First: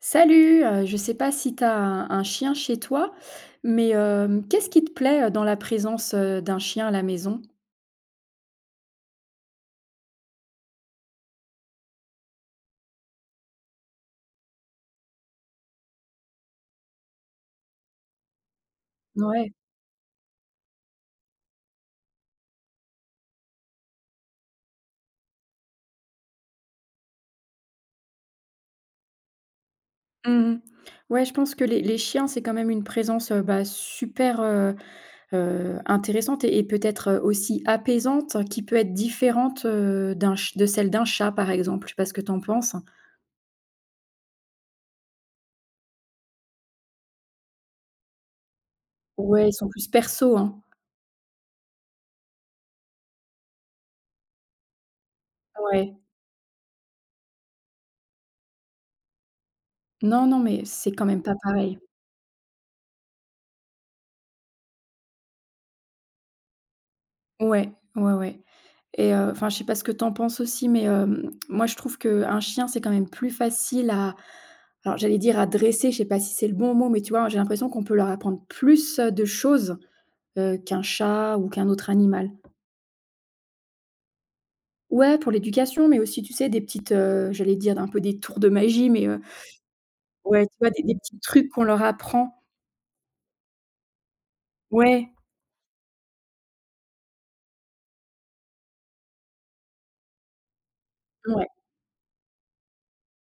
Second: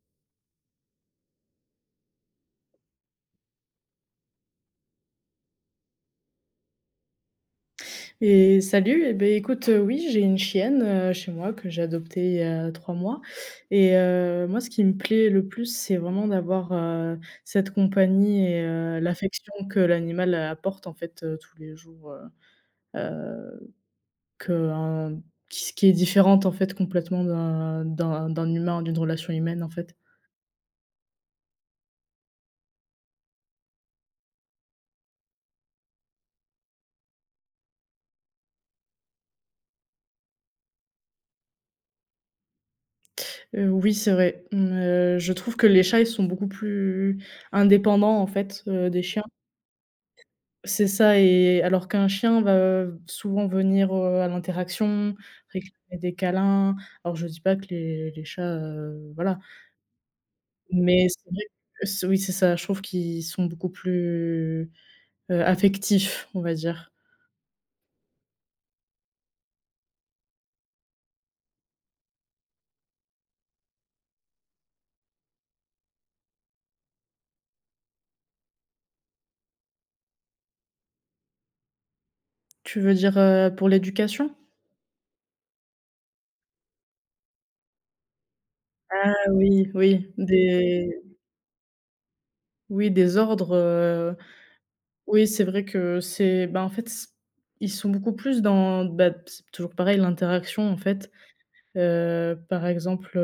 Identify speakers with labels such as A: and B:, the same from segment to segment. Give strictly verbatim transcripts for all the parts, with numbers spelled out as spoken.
A: Salut, heu, je sais pas si tu as un un chien chez toi, mais hem, qu'est-ce qui te plaît, heu, dans la présence, heu, d'un chien à la maison?
B: Et salut. Eh ben, écoute, heu, oui, j'ai une chienne, heu, chez moi, que j'ai adoptée il y a trois mois, et heu, moi, ce qui me plaît le plus, c'est vraiment d'avoir, heu, cette compagnie et heu,
A: Ouais.
B: l'affection que l'animal apporte, en fait, heu, tous les jours, heu heu, qu'un qui s qui est différente, en fait, complètement d'un d'un d'un humain, d'une relation humaine, en fait.
A: Mmh. Ouais, je pense que les les chiens, c'est quand même une présence, heu, bah, super, heu heu, intéressante et et peut-être, heu, aussi apaisante, hein, qui peut être différente, heu, d'un ch de celle d'un chat, par exemple. Je sais pas ce que tu en penses?
B: Heu, oui, c'est vrai. mmh, heu, je trouve que les chats, ils sont beaucoup plus indépendants, en fait, heu, des chiens.
A: Ouais, ils sont plus perso, hein?
B: C'est ça, et alors qu'un chien va souvent venir, heu, à l'interaction,
A: Ouais.
B: réclamer des câlins. Alors je dis pas que les les chats, heu, voilà,
A: Non, non, mais c'est quand
B: mais
A: même
B: c'est
A: pas
B: vrai
A: pareil.
B: que c oui, c'est ça, je trouve qu'ils sont beaucoup plus, heu, affectifs, on va dire.
A: Ouais, ouais, ouais. Et heu, enfin, je sais pas ce que t'en penses aussi, mais hem, moi, je trouve qu'un chien, c'est quand même plus facile à alors j'allais dire à dresser, je sais pas si c'est le bon mot, mais tu vois, j'ai l'impression qu'on peut leur apprendre plus, de choses, heu, qu'un chat ou qu'un autre animal.
B: Tu veux dire, heu, pour l'éducation?
A: Ouais, pour l'éducation, mais aussi, tu sais, des petites, heu, j'allais dire un peu des tours de magie, mais
B: Ah
A: heu,
B: oui, oui,
A: ouais, tu vois, des des
B: des
A: petits trucs qu'on leur apprend.
B: oui, des ordres, heu,
A: Ouais,
B: oui, c'est vrai que c'est bah, en fait, c ils sont beaucoup plus dans bah, c'est toujours pareil, l'interaction, en fait.
A: ouais.
B: Heu, par exemple,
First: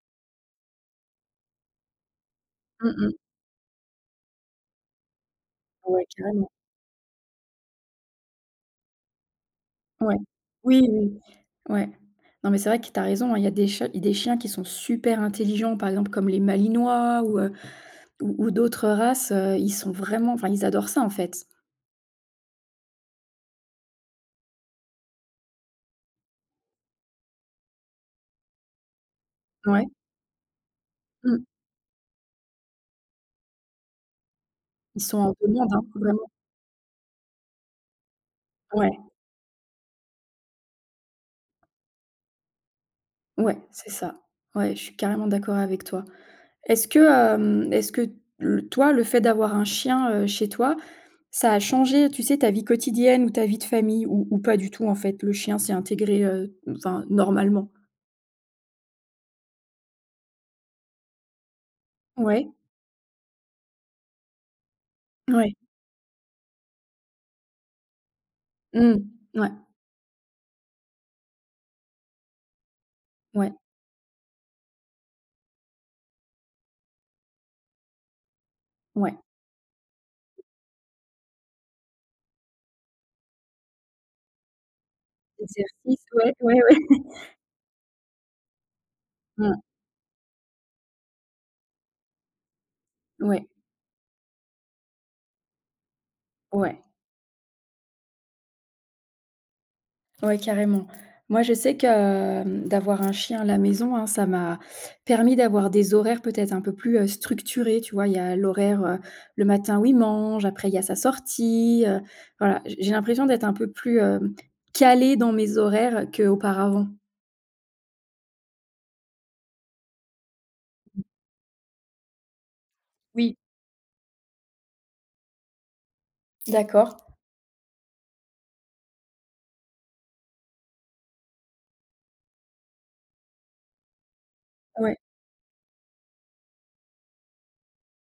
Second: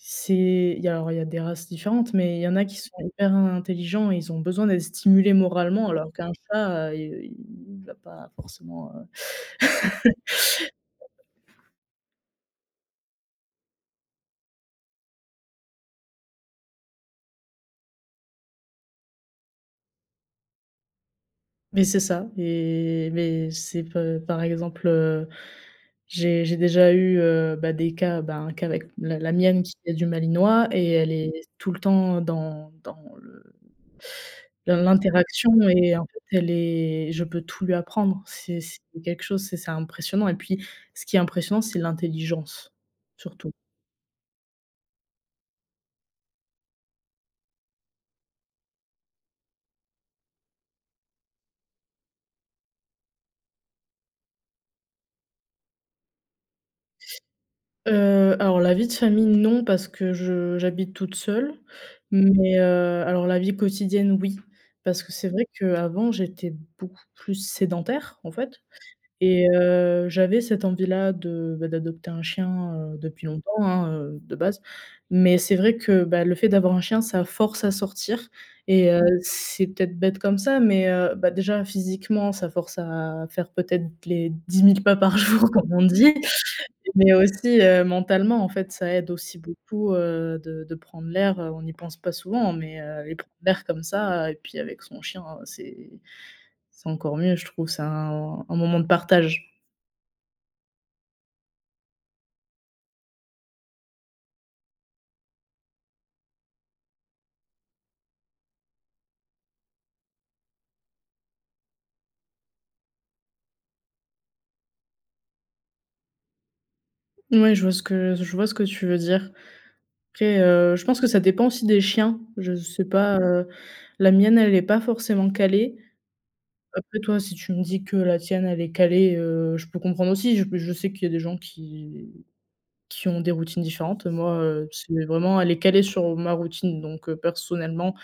B: C'est il y a alors il y a des races différentes, mais il y en a qui
A: Mmh
B: sont
A: mh.
B: hyper intelligents et ils ont besoin d'être stimulés moralement,
A: Ouais,
B: alors qu'un
A: carrément.
B: chat, heu, i il va pas forcément, heu
A: Ouais. Oui, oui. Ouais. Non, mais c'est vrai que tu as raison, hein, il y a des chats des chiens qui sont super intelligents, par exemple comme les malinois ou, heu, ou ou d'autres races, heu, ils sont vraiment enfin, ils adorent ça, en fait.
B: Mais c'est ça, et mais c'est pe par exemple, heu, j'ai j'ai déjà eu, heu, bah, des cas, bah, un cas avec la la mienne qui
A: Ouais.
B: est du malinois, et elle est
A: Mmh.
B: tout le temps dans dans le L'in
A: Ils sont en
B: l'interaction
A: demande, hein,
B: est en
A: vraiment.
B: fait. Elle est je peux tout lui apprendre. C'est c'est
A: Ouais,
B: quelque chose, c'est c'est impressionnant, et puis ce qui est impressionnant, c'est l'intelligence, surtout.
A: ouais, c'est ça. Ouais, je suis carrément d'accord avec toi. Est-ce que, hem, est-ce que le toi, le fait d'avoir un chien, heu, chez toi, ça a changé, tu sais, ta vie quotidienne ou ta vie de famille ou ou pas du tout, en fait? Le chien s'est intégré, heu, enfin, normalement?
B: Heu, alors la vie de famille, non, parce que je j'habite toute seule,
A: Ouais,
B: mais, heu, alors la vie quotidienne, oui, parce que c'est vrai
A: ouais.
B: qu'avant, j'étais beaucoup plus sédentaire, en fait.
A: Mmh.
B: Et
A: Ouais,
B: heu, j'avais cette envie-là de, bah, d'adopter un chien, heu, depuis
A: ouais,
B: longtemps, hein, heu, de base. Mais c'est vrai que, bah, le fait d'avoir un chien, ça force à sortir, et heu,
A: ouais.
B: c'est peut-être bête comme ça, mais heu, bah, déjà physiquement, ça force à faire peut-être les dix mille pas par jour comme on
A: Exercice,
B: dit,
A: ouais, ouais, ouais.
B: mais aussi, heu, mentalement, en fait, ça aide aussi
A: Mmh,
B: beaucoup, heu, de de prendre l'air. Heu, on n'y pense pas souvent, mais heu, aller prendre
A: ouais,
B: l'air comme ça et puis avec son chien, c'est
A: ouais,
B: c'est encore mieux, je trouve. C'est un un moment de partage.
A: ouais, carrément. Moi, je sais que, hem, d'avoir un chien à la maison, hein, ça m'a permis d'avoir des horaires peut-être un peu plus, heu, structurés, tu vois? Il y a l'horaire, heu, le matin où il mange, après il y a sa sortie, heu, voilà. J j'ai l'impression d'être un peu plus, hem, calée dans mes horaires qu'auparavant.
B: Ouais, je vois ce que je vois ce que tu veux dire. Après, heu, je pense que ça dépend aussi des chiens. Je sais pas,
A: Oui,
B: heu, la mienne, elle est pas forcément calée.
A: d'accord.
B: Après, toi, si tu me dis que la tienne, elle est calée, heu, je peux comprendre aussi. Je je sais qu'il y a des gens qui qui ont des routines différentes. Moi, heu,
A: Ouais,
B: c'est vraiment elle est calée sur ma routine, donc heu, personnellement,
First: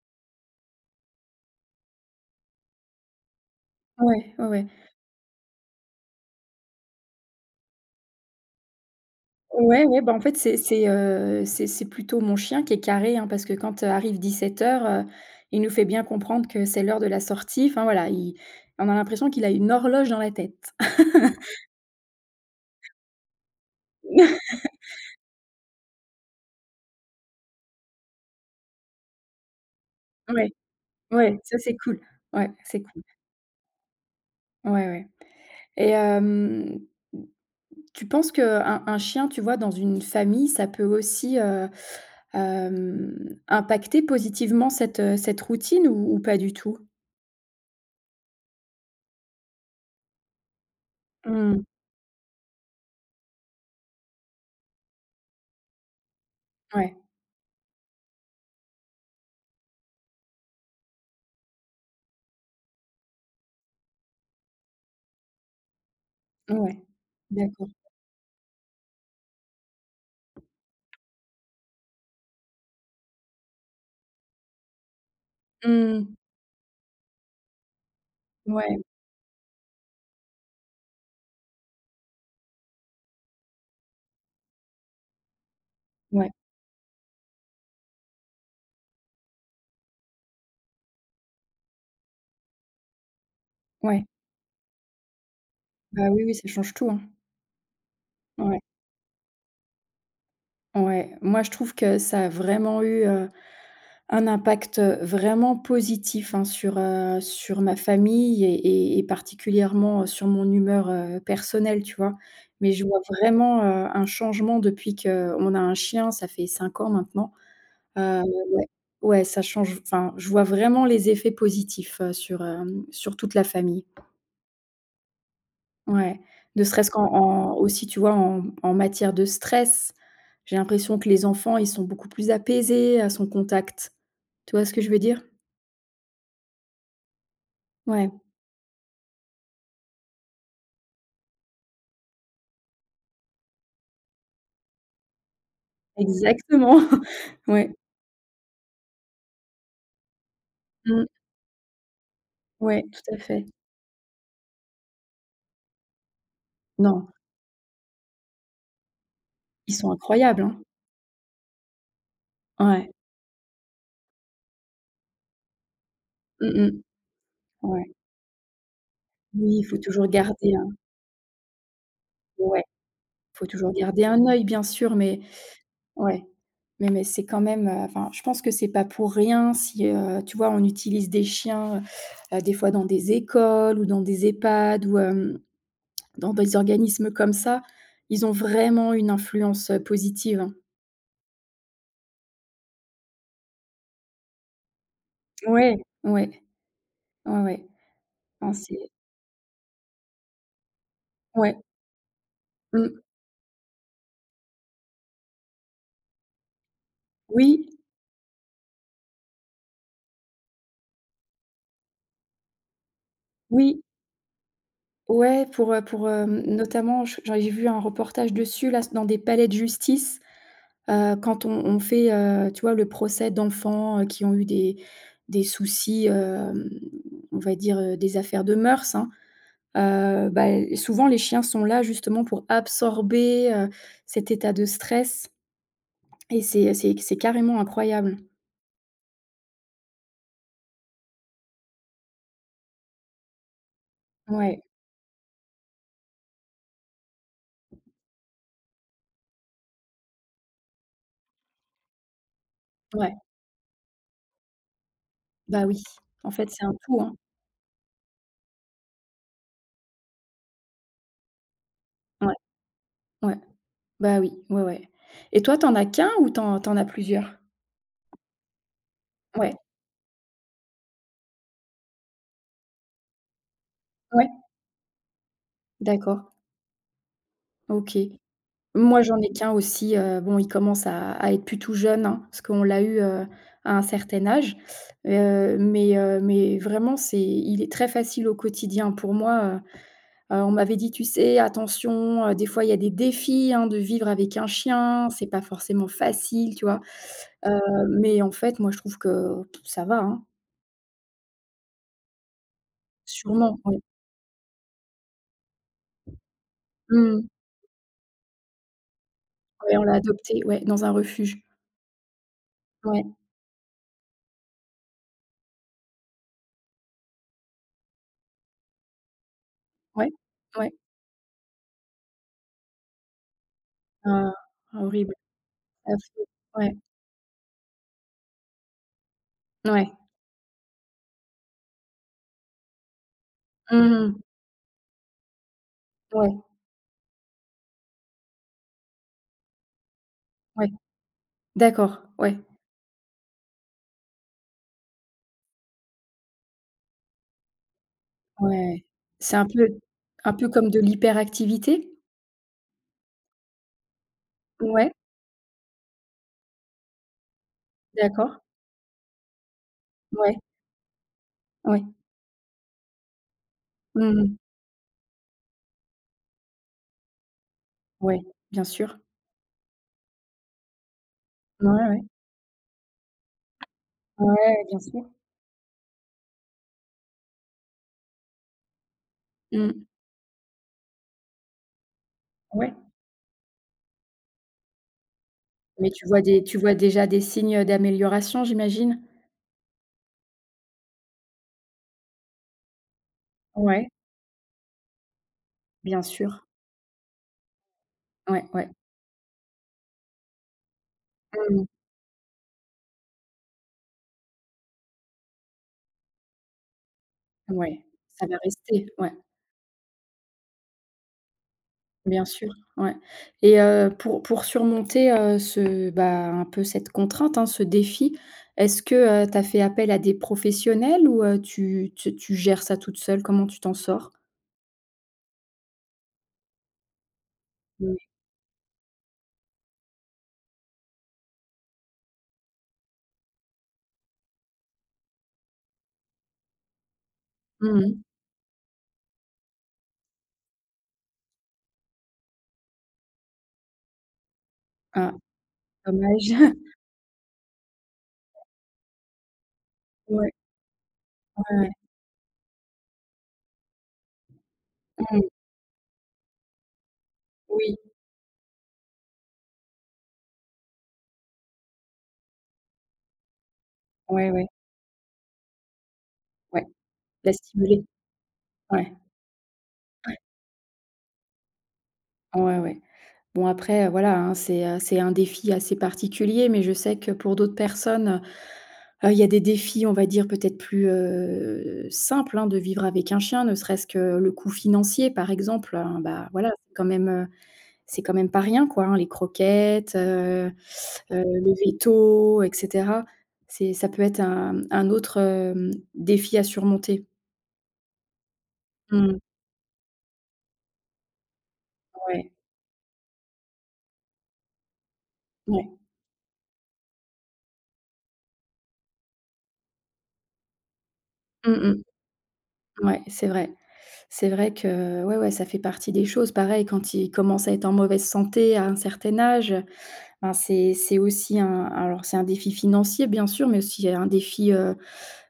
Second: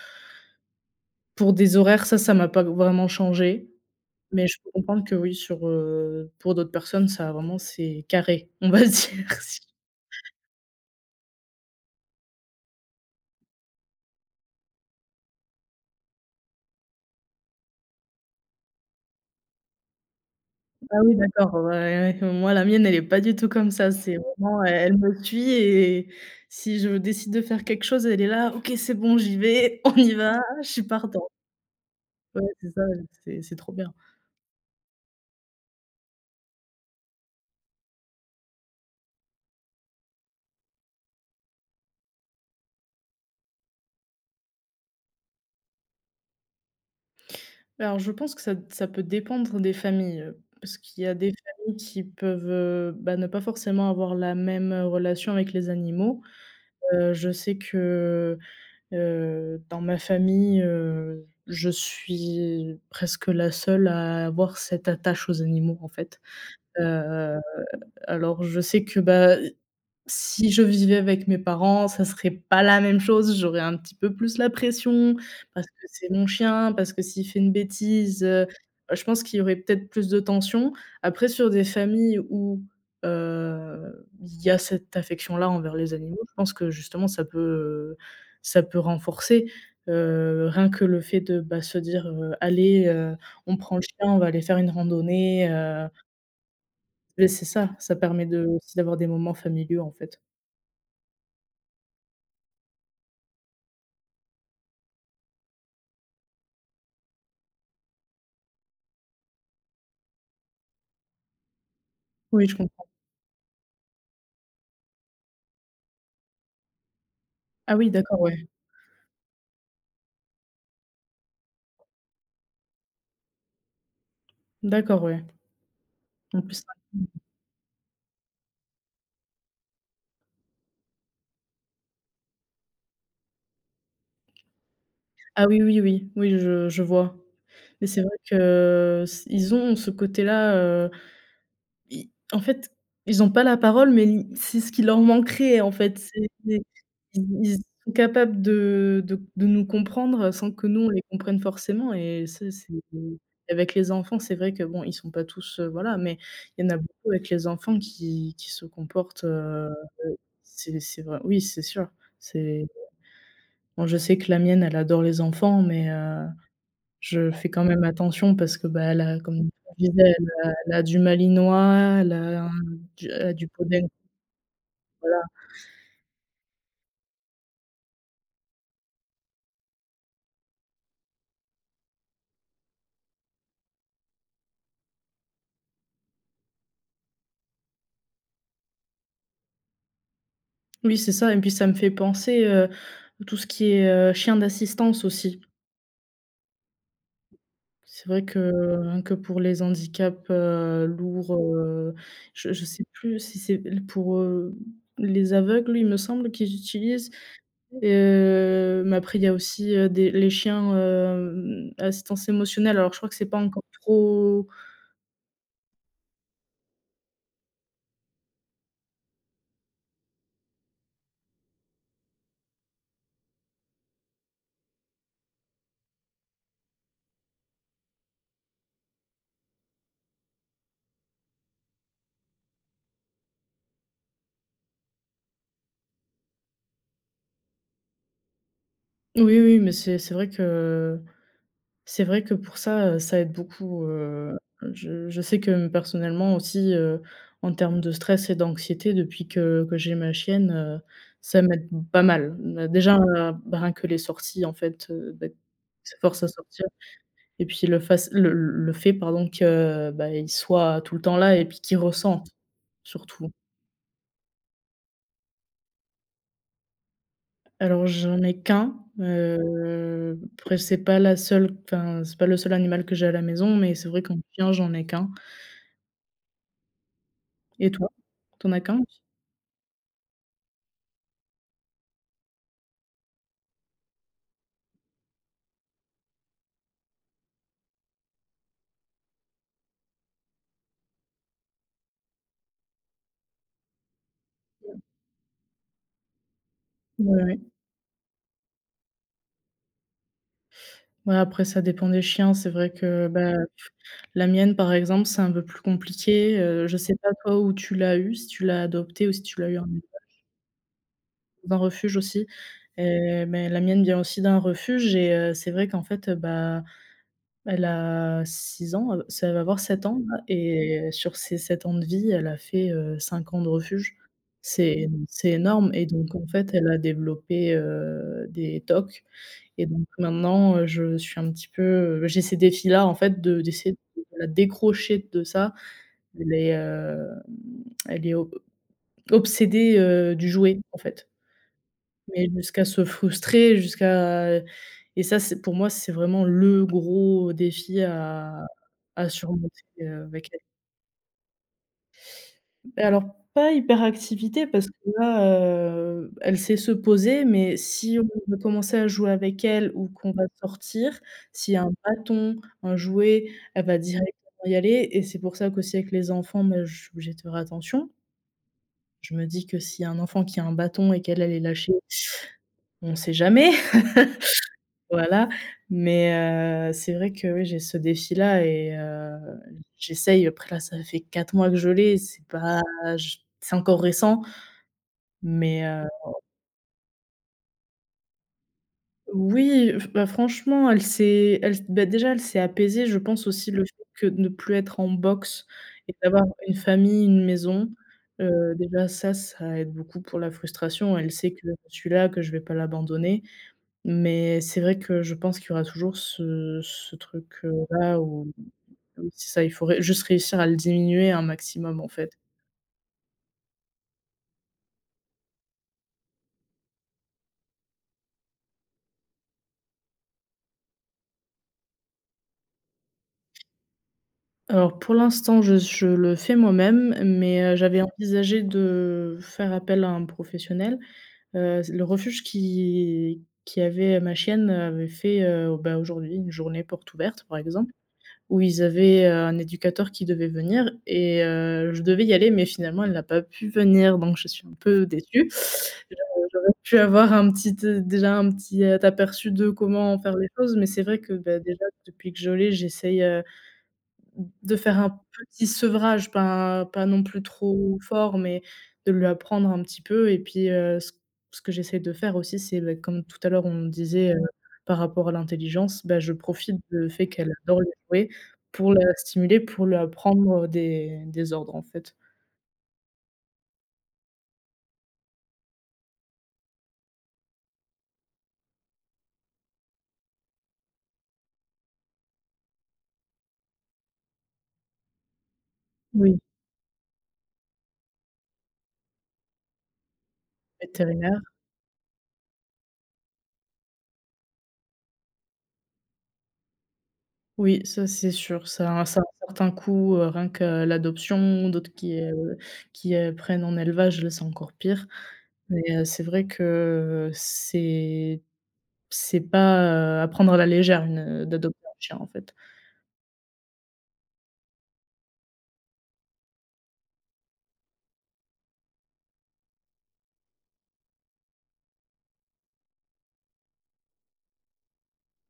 B: pour des horaires, ça, ça m'a pas vraiment changé.
A: ouais, ouais,
B: Mais je
A: ouais.
B: peux comprendre que oui, sur, heu, pour d'autres personnes, ça, vraiment, c'est carré, on va dire si…
A: Ouais, ouais, bah, en fait, c'est c'est, heu, c'est c'est plutôt mon chien qui est carré, hein, parce que quand, heu, arrive dix-sept heures, heu, il nous fait bien comprendre que c'est l'heure de la sortie. Enfin voilà, il on a l'impression qu'il a une horloge dans la tête.
B: Ah oui, d'accord, ouais, ouais, ouais. Moi, la mienne, elle est pas du tout comme ça. C'est vraiment, elle elle me suit, et si je décide de faire quelque chose, elle est là: «OK, c'est bon, j'y vais, on y va,
A: Ouais,
B: je suis partant».
A: ouais, ça c'est cool.
B: Ouais,
A: Ouais,
B: c'est
A: c'est
B: ça,
A: cool.
B: c'est c'est trop bien.
A: Ouais, ouais et hem, tu penses que un un chien, tu vois, dans une famille, ça peut aussi, heu, hem, impacter positivement cette, heu, cette routine ou ou pas du tout?
B: Alors, je pense que ça ça peut dépendre des familles, heu, parce qu'il y a des
A: Mmh.
B: familles qui peuvent, heu, bah, ne pas forcément avoir la même relation avec les animaux.
A: Ouais,
B: Heu, je sais que Heu, dans ma famille, heu, je suis presque la seule à avoir cette attache aux animaux, en fait.
A: ouais.
B: Heu,
A: D'accord.
B: alors je sais que, bah, si je vivais avec mes parents, ça serait pas la même chose, j'aurais un petit peu plus la pression, parce que c'est
A: Mmh.
B: mon chien, parce que s'il fait une bêtise, heu,
A: Ouais,
B: je pense qu'il y aurait peut-être plus de tension. Après sur des familles où, heu, il y a cette affection-là envers les animaux,
A: ouais,
B: je pense que justement ça peut, heu, ça peut renforcer, heu, rien que le fait de, bah, se dire, heu: «Allez, heu, on prend le
A: ouais.
B: chien, on va aller faire une randonnée», heu,
A: Bah, oui, oui, ça change tout, hein.
B: beh, c'est ça, ça permet de
A: Ouais,
B: aussi d'avoir des moments familiaux, en fait.
A: ouais. Moi, je trouve que ça a vraiment eu, heu, un impact, vraiment positif, hein, sur, heu, sur ma famille et et et particulièrement, heu, sur mon humeur, heu, personnelle, tu vois?
B: Oui, je…
A: Mais je vois vraiment, heu, un changement depuis qu'on a un chien, ça fait cinq ans maintenant.
B: Ah oui, d'accord,
A: Heu,
B: ouais.
A: ouais, ouais, ça change enfin, je vois vraiment les effets positifs, heu, sur, hem, sur toute la famille.
B: D'accord, ouais.
A: Ouais,
B: En
A: ne
B: plus…
A: serait-ce qu'en en aussi, tu vois, en en matière de stress, j'ai l'impression que les enfants, ils sont beaucoup plus apaisés à son contact. Tu vois ce que je veux dire?
B: Ah oui, oui, oui. Oui, je je vois. Mais c'est
A: Ouais,
B: vrai que s ils ont ce côté-là, heu, i en fait, ils n'ont pas la parole, mais li c'est ce qui leur manquerait, en fait. C'est c'est
A: exactement.
B: ils ils
A: Ouais,
B: sont capables de de de nous comprendre sans que nous, on les
A: mmh,
B: comprenne forcément, et ça, c'est…
A: ouais, tout à fait.
B: avec les enfants, c'est vrai que bon, ils sont pas tous, heu, voilà, mais il y en a
A: Non,
B: beaucoup avec les enfants qui qui se comportent, heu,
A: ils sont incroyables, hein.
B: c'est c'est vrai, oui, c'est sûr. C'est…
A: Ouais.
B: Bon, je sais que la mienne, elle adore les enfants, mais heu,
A: Mmh mh.
B: je fais quand même
A: Ouais.
B: attention parce que, bah, elle a comme
A: Oui, il faut
B: je
A: toujours
B: disais, elle a
A: garder un
B: elle a du malinois, elle a un
A: ouais,
B: du elle a
A: il faut
B: du
A: toujours
B: poodle,
A: garder un œil, bien sûr, mais
B: voilà.
A: ouais. Mais mais c'est quand même, heu, enfin, je pense que c'est pas pour rien si, heu, tu vois, on utilise des chiens, heu, des fois dans des écoles ou dans des EHPAD ou, hem, dans des organismes comme ça. Ils ont vraiment une influence, heu, positive, hein.
B: Oui, c'est ça, et puis ça me fait penser, heu, tout ce qui est, heu, chien d'assistance aussi.
A: Ouais. Ouais, ouais, ouais.
B: C'est vrai
A: Enfin,
B: que
A: c'est
B: rien que pour les handicaps, heu, lourds,
A: ouais,
B: heu, je je sais
A: mmh,
B: plus si c'est l pour, heu, les aveugles, il me semble qu'ils utilisent…
A: oui,
B: Heu, mais après il y a aussi, heu, des les chiens, hem, assistance émotionnelle. Alors je crois que c'est pas encore
A: oui,
B: trop…
A: ouais, pour, heu, pour, hem, notamment, je j'en j'ai vu un reportage dessus là, dans des palais de justice. Heu, quand on on fait, heu, tu vois, le procès d'enfants, heu, qui ont eu des des soucis, hem, on va dire, heu, des affaires de mœurs, hein, heu, bah, souvent les chiens sont là justement pour absorber, heu, cet état de stress et c'est c'est c'est carrément incroyable.
B: oui, oui, mais c'est c'est vrai que c'est vrai que pour ça, heu, ça aide beaucoup, heu,
A: Ouais,
B: je je sais que personnellement aussi, heu, en termes de stress et d'anxiété depuis que que j'ai ma chienne, heu, ça m'aide pas mal. Bah, déjà,
A: ouais,
B: heu, bah, rien que les sorties, en fait, heu, bah,
A: bah, oui.
B: ça force à
A: En fait, c'est
B: sortir.
A: un tout, hein.
B: Et puis le fac le le fait, pardon, que, euh, bah, il soit tout le temps là, et puis qu'il ressente,
A: Ouais,
B: surtout.
A: ouais, bah, oui, ouais, ouais. Et toi, t'en as qu'un ou t'en t'en as plusieurs?
B: Alors j'en ai qu'un,
A: Ouais,
B: heu, après c'est pas la seule enfin, c'est pas le seul animal que j'ai à la maison, mais c'est vrai qu'en
A: ouais,
B: chien, j'en ai qu'un.
A: d'accord,
B: Et toi?
A: OK.
B: T'en as qu'un aussi?
A: Moi, j'en ai qu'un aussi, heu, bon, il commence à à être plus tout jeune, hein, parce qu'on l'a eu, heu, à un certain âge, heu, mais heu, mais vraiment, c'est il est très facile au quotidien pour moi, heu, heu, on m'avait dit: «Tu sais, attention, heu, des fois, il y a des défis, hein, de vivre avec un chien, c'est pas forcément facile», tu vois?
B: Ouais, ouais.
A: Heu, mais en fait, moi, je trouve que ça va, hein,
B: Ouais, après ça dépend des chiens, c'est vrai que, bah,
A: sûrement, ouais.
B: la mienne par exemple, c'est un peu plus compliqué, heu, je sais pas
A: Mmh.
B: toi où tu l'as eu, si tu l'as adopté ou si tu l'as eu en…
A: Ouais, on l'a adopté, ouais, dans un refuge.
B: dans un refuge aussi,
A: Ouais,
B: heu, mais la mienne vient aussi d'un refuge, et heu, c'est vrai qu'en fait, heu, bah, elle a six ans, heu, ça va avoir sept ans
A: ouais,
B: là,
A: ouais.
B: et sur ses sept ans de vie, elle a fait, heu, cinq ans de refuge.
A: Ah,
B: C'est
A: horrible,
B: c'est énorme, et donc
A: affreux.
B: en fait, elle
A: Ouais,
B: a développé, heu, des tok, et donc
A: ouais.
B: maintenant, heu, je suis un petit peu, heu, j'ai ces défis-là en fait de d'essayer de
A: Mmh.
B: la décrocher de ça. Elle
A: Ouais,
B: est, hem, elle est ob obsédée, heu, du jouet,
A: ouais,
B: en fait.
A: d'accord,
B: Mais
A: ouais,
B: jusqu'à se frustrer, jusqu'à… et ça, c'est pour moi, c'est vraiment le gros défi à
A: ouais.
B: à
A: C'est un
B: surmonter,
A: peu
B: heu, avec
A: un
B: elle.
A: peu comme de l'hyperactivité?
B: Alors, pas hyperactivité parce que
A: Ouais,
B: là, heu, elle sait se poser, mais si on veut
A: d'accord,
B: commencer à jouer avec elle ou qu'on va
A: ouais,
B: sortir, s'il y a un
A: ouais.
B: bâton, un jouet, elle va directement
A: Mmh.
B: y aller, et c'est pour ça qu'aussi avec les enfants, bah, je suis obligée de faire attention.
A: Ouais, bien sûr.
B: Je me dis que s'il y a un enfant qui a un bâton et qu'elle, elle est
A: Ouais,
B: lâchée,
A: ouais.
B: on sait jamais.
A: Ouais, bien sûr.
B: Voilà, mais heu, c'est vrai que oui, j'ai ce défi-là et heu,
A: Mmh,
B: j'essaye. Après là, ça fait quatre mois que je l'ai, c'est pas…
A: ouais.
B: j c'est encore récent, mais
A: Mais
B: heu,
A: tu vois des tu vois déjà des signes, d'amélioration, j'imagine?
B: oui, f bah, franchement, elle s'est elle s bah, déjà, elle s'est apaisée. Je pense aussi le fait
A: Ouais,
B: que de ne plus être en box et
A: bien
B: d'avoir
A: sûr.
B: une famille, une maison,
A: Ouais,
B: heu,
A: ouais.
B: déjà ça, ça aide beaucoup pour la frustration. Elle sait que je
A: Mmh.
B: suis là, que je vais pas l'abandonner, mais c'est vrai que je pense qu'il y aura toujours ce ce truc, heu,
A: Ouais,
B: là
A: ça
B: où…
A: va rester,
B: Oui,
A: ouais.
B: c'est ça, il faut ré juste réussir à le diminuer un maximum, en fait.
A: Bien sûr, ouais et heu, pour pour surmonter, heu, ce bah, un peu cette contrainte, hein, ce défi, est-ce que, heu, tu as fait appel à des professionnels ou heu, tu tu tu gères ça toute seule? Comment tu t'en sors?
B: Alors pour l'instant, je je le fais moi-même, mais heu, j'avais
A: Oui.
B: envisagé de faire appel à un professionnel. Heu, le refuge qui qui avait ma chienne avait fait, heu, bah, aujourd'hui une journée porte ouverte, par exemple,
A: Mmh.
B: où ils avaient, heu, un éducateur qui devait venir, et heu, je devais y aller, mais finalement elle n'a pas pu venir, donc je suis un peu
A: Ah,
B: déçue.
A: dommage.
B: Puis avoir un petit, heu, déjà un petit, heu, aperçu de comment faire les
A: Ouais,
B: choses, mais c'est vrai que, bah,
A: ouais,
B: déjà
A: ouais.
B: depuis que je l'ai, j'essaye, heu, de faire un
A: Mmh.
B: petit sevrage, pas pas non plus
A: Oui.
B: trop fort, mais de lui apprendre un petit peu, et puis, heu, ce ce que j'essaie de faire aussi, c'est, bah, comme tout à l'heure on disait, heu,
A: Ouais, ouais,
B: par rapport à l'intelligence, bah, je profite
A: ouais.
B: de fait qu'elle
A: La
B: adore les
A: stimuler.
B: jouets pour la
A: Ouais,
B: stimuler, pour lui apprendre, euh, des des ordres, en fait.
A: ouais, ouais. Bon après, heu, voilà, hein, c'est, heu, c'est un défi assez particulier, mais je sais que pour d'autres personnes, heu, il y a des défis, on va dire, peut-être plus, heu, simples, hein, de vivre avec un chien, ne serait-ce que le coût financier, par exemple, hein,
B: Oui,
A: bah, voilà, c'est quand même, heu, c'est quand même pas rien, quoi, hein, les croquettes, heu
B: vétérinaire.
A: heu, le véto et cetera. C'est ça peut être un un autre, hem, défi à surmonter.
B: Oui, ça c'est sûr, ça a un ça a
A: Mmh.
B: un certain coût, heu, rien que l'adoption, d'autres qui,
A: Ouais,
B: heu, qui, heu, prennent en élevage, là, c'est encore pire. Mais,
A: ouais.
B: heu, c'est vrai que c'est c'est pas, heu, à prendre à la légère, une,
A: Mmh
B: d'adopter un
A: mh.
B: chien, en fait.
A: Ouais, c'est vrai. C'est vrai que ouais, ouais, ça fait partie des choses. Pareil, quand ils commencent à être en mauvaise santé à un certain âge, ben, c'est c'est aussi un alors c'est un défi financier bien sûr, mais aussi un défi, heu,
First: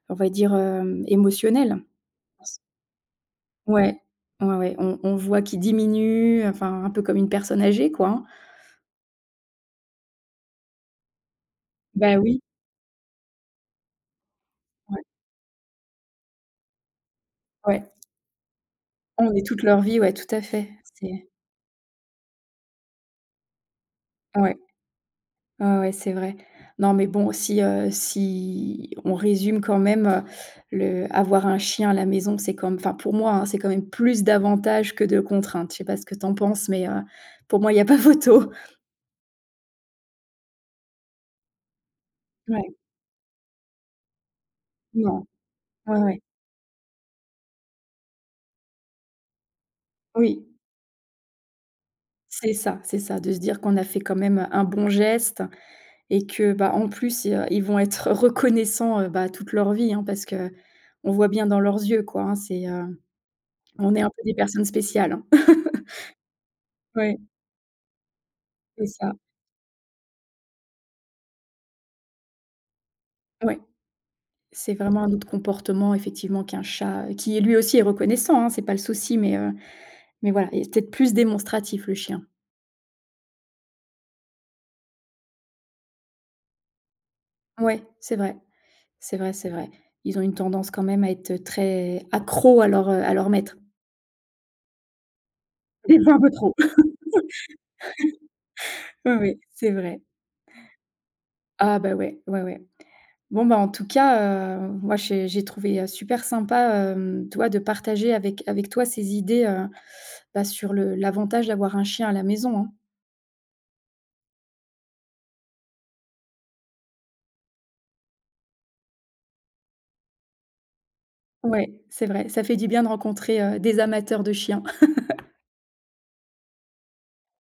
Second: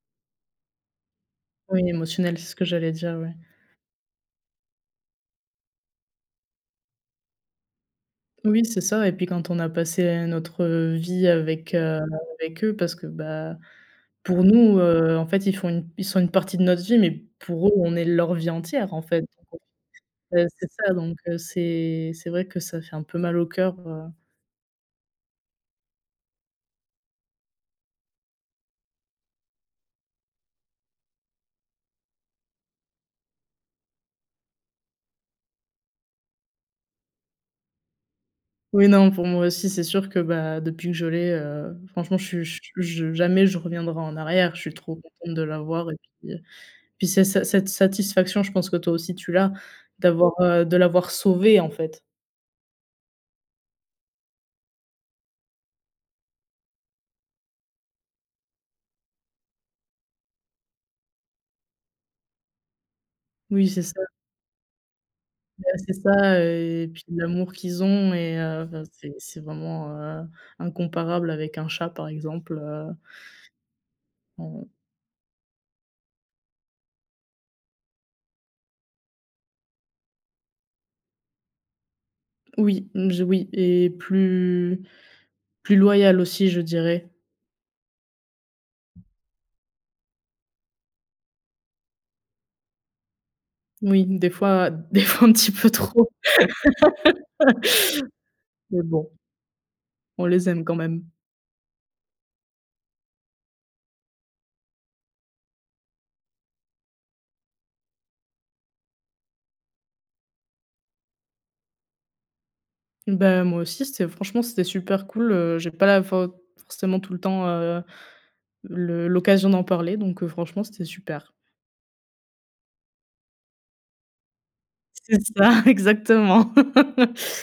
A: on va dire, hem, émotionnel.
B: Oui, émotionnel, c'est ce que j'allais dire, ouais.
A: Ouais, ouais, ouais, on on voit qu'ils diminuent, enfin un peu comme une personne âgée quoi, hein.
B: Oui, c'est ça, et puis quand on a passé notre vie avec, heu,
A: Bah oui,
B: avec eux, parce que, bah, pour nous,
A: ouais,
B: heu, en fait, ils font une ils sont une partie de notre vie, mais pour eux,
A: ouais.
B: on est leur vie entière, en fait.
A: On est toute leur vie, ouais, tout à
B: Heu, c'est
A: fait.
B: ça, donc
A: C'est
B: heu, c'est c'est vrai que ça fait un peu mal au cœur, heu.
A: ouais. Ouais, ouais, c'est vrai. Non, mais bon, si, heu, si on résume quand même, heu, le avoir un chien à la maison, c'est comme enfin pour moi, hein, c'est quand même plus d'avantages que de contraintes. Je sais pas ce que t'en penses, mais, heu, pour moi, il y a pas photo.
B: Oui, non, pour moi aussi, c'est sûr que, bah, depuis que je l'ai, heu, franchement, je suis
A: Ouais,
B: je je jamais je reviendrai en arrière. Je suis trop
A: non,
B: contente de l'avoir, et
A: ouais, ouais.
B: puis, heu, puis c'est ce cette satisfaction, je pense que toi aussi tu l'as, d'avoir,
A: Oui,
B: heu, de l'avoir sauvé, en fait.
A: c'est ça, c'est ça, de se dire qu'on a fait quand même, un bon geste et que, bah, en plus, heu, ils vont être reconnaissants, heu, bah, toute leur vie, hein, parce que on voit bien dans leurs yeux, quoi, hein, c'est, heu,
B: Oui, c'est
A: on est
B: ça,
A: un peu des personnes spéciales, hein.
B: bah, c'est ça, et puis
A: Ouais,
B: l'amour qu'ils ont, et heu, enfin,
A: c'est ça.
B: c'est c'est vraiment, heu, incomparable avec un chat, par exemple, heu,
A: Ouais.
B: on…
A: C'est vraiment un autre comportement effectivement qu'un chat, heu, qui lui aussi est reconnaissant, hein, c'est pas le souci, mais heu, mais voilà, il est peut-être plus démonstratif le chien.
B: oui, je… oui, et plus… Plus loyal aussi, je dirais.
A: Ouais, c'est vrai. C'est vrai, c'est vrai. Ils ont une tendance quand même à être, euh, très accros à leur, heu, à leur maître.
B: Oui, des fois des fois un petit peu
A: Des
B: trop,
A: fois un peu trop.
B: mais bon,
A: Oui, oui, c'est vrai.
B: on les aime quand même.
A: Ah bah, ouais, ouais, ouais. Bon, bah, en tout cas, heu, moi j'ai j'ai trouvé, heu, super sympa, hem, tu vois, de partager avec avec toi ces idées, heu, bah, sur le l'avantage d'avoir un chien à la maison, hein.
B: Bah, moi aussi, c'était franchement, c'était super cool, heu, j'ai pas la for forcément tout le temps, heu, le l'occasion d'en parler, donc heu, franchement, c'était super.
A: Ouais, c'est vrai, ça fait du bien de rencontrer, heu, des amateurs de chiens.
B: C'est ça, exactement.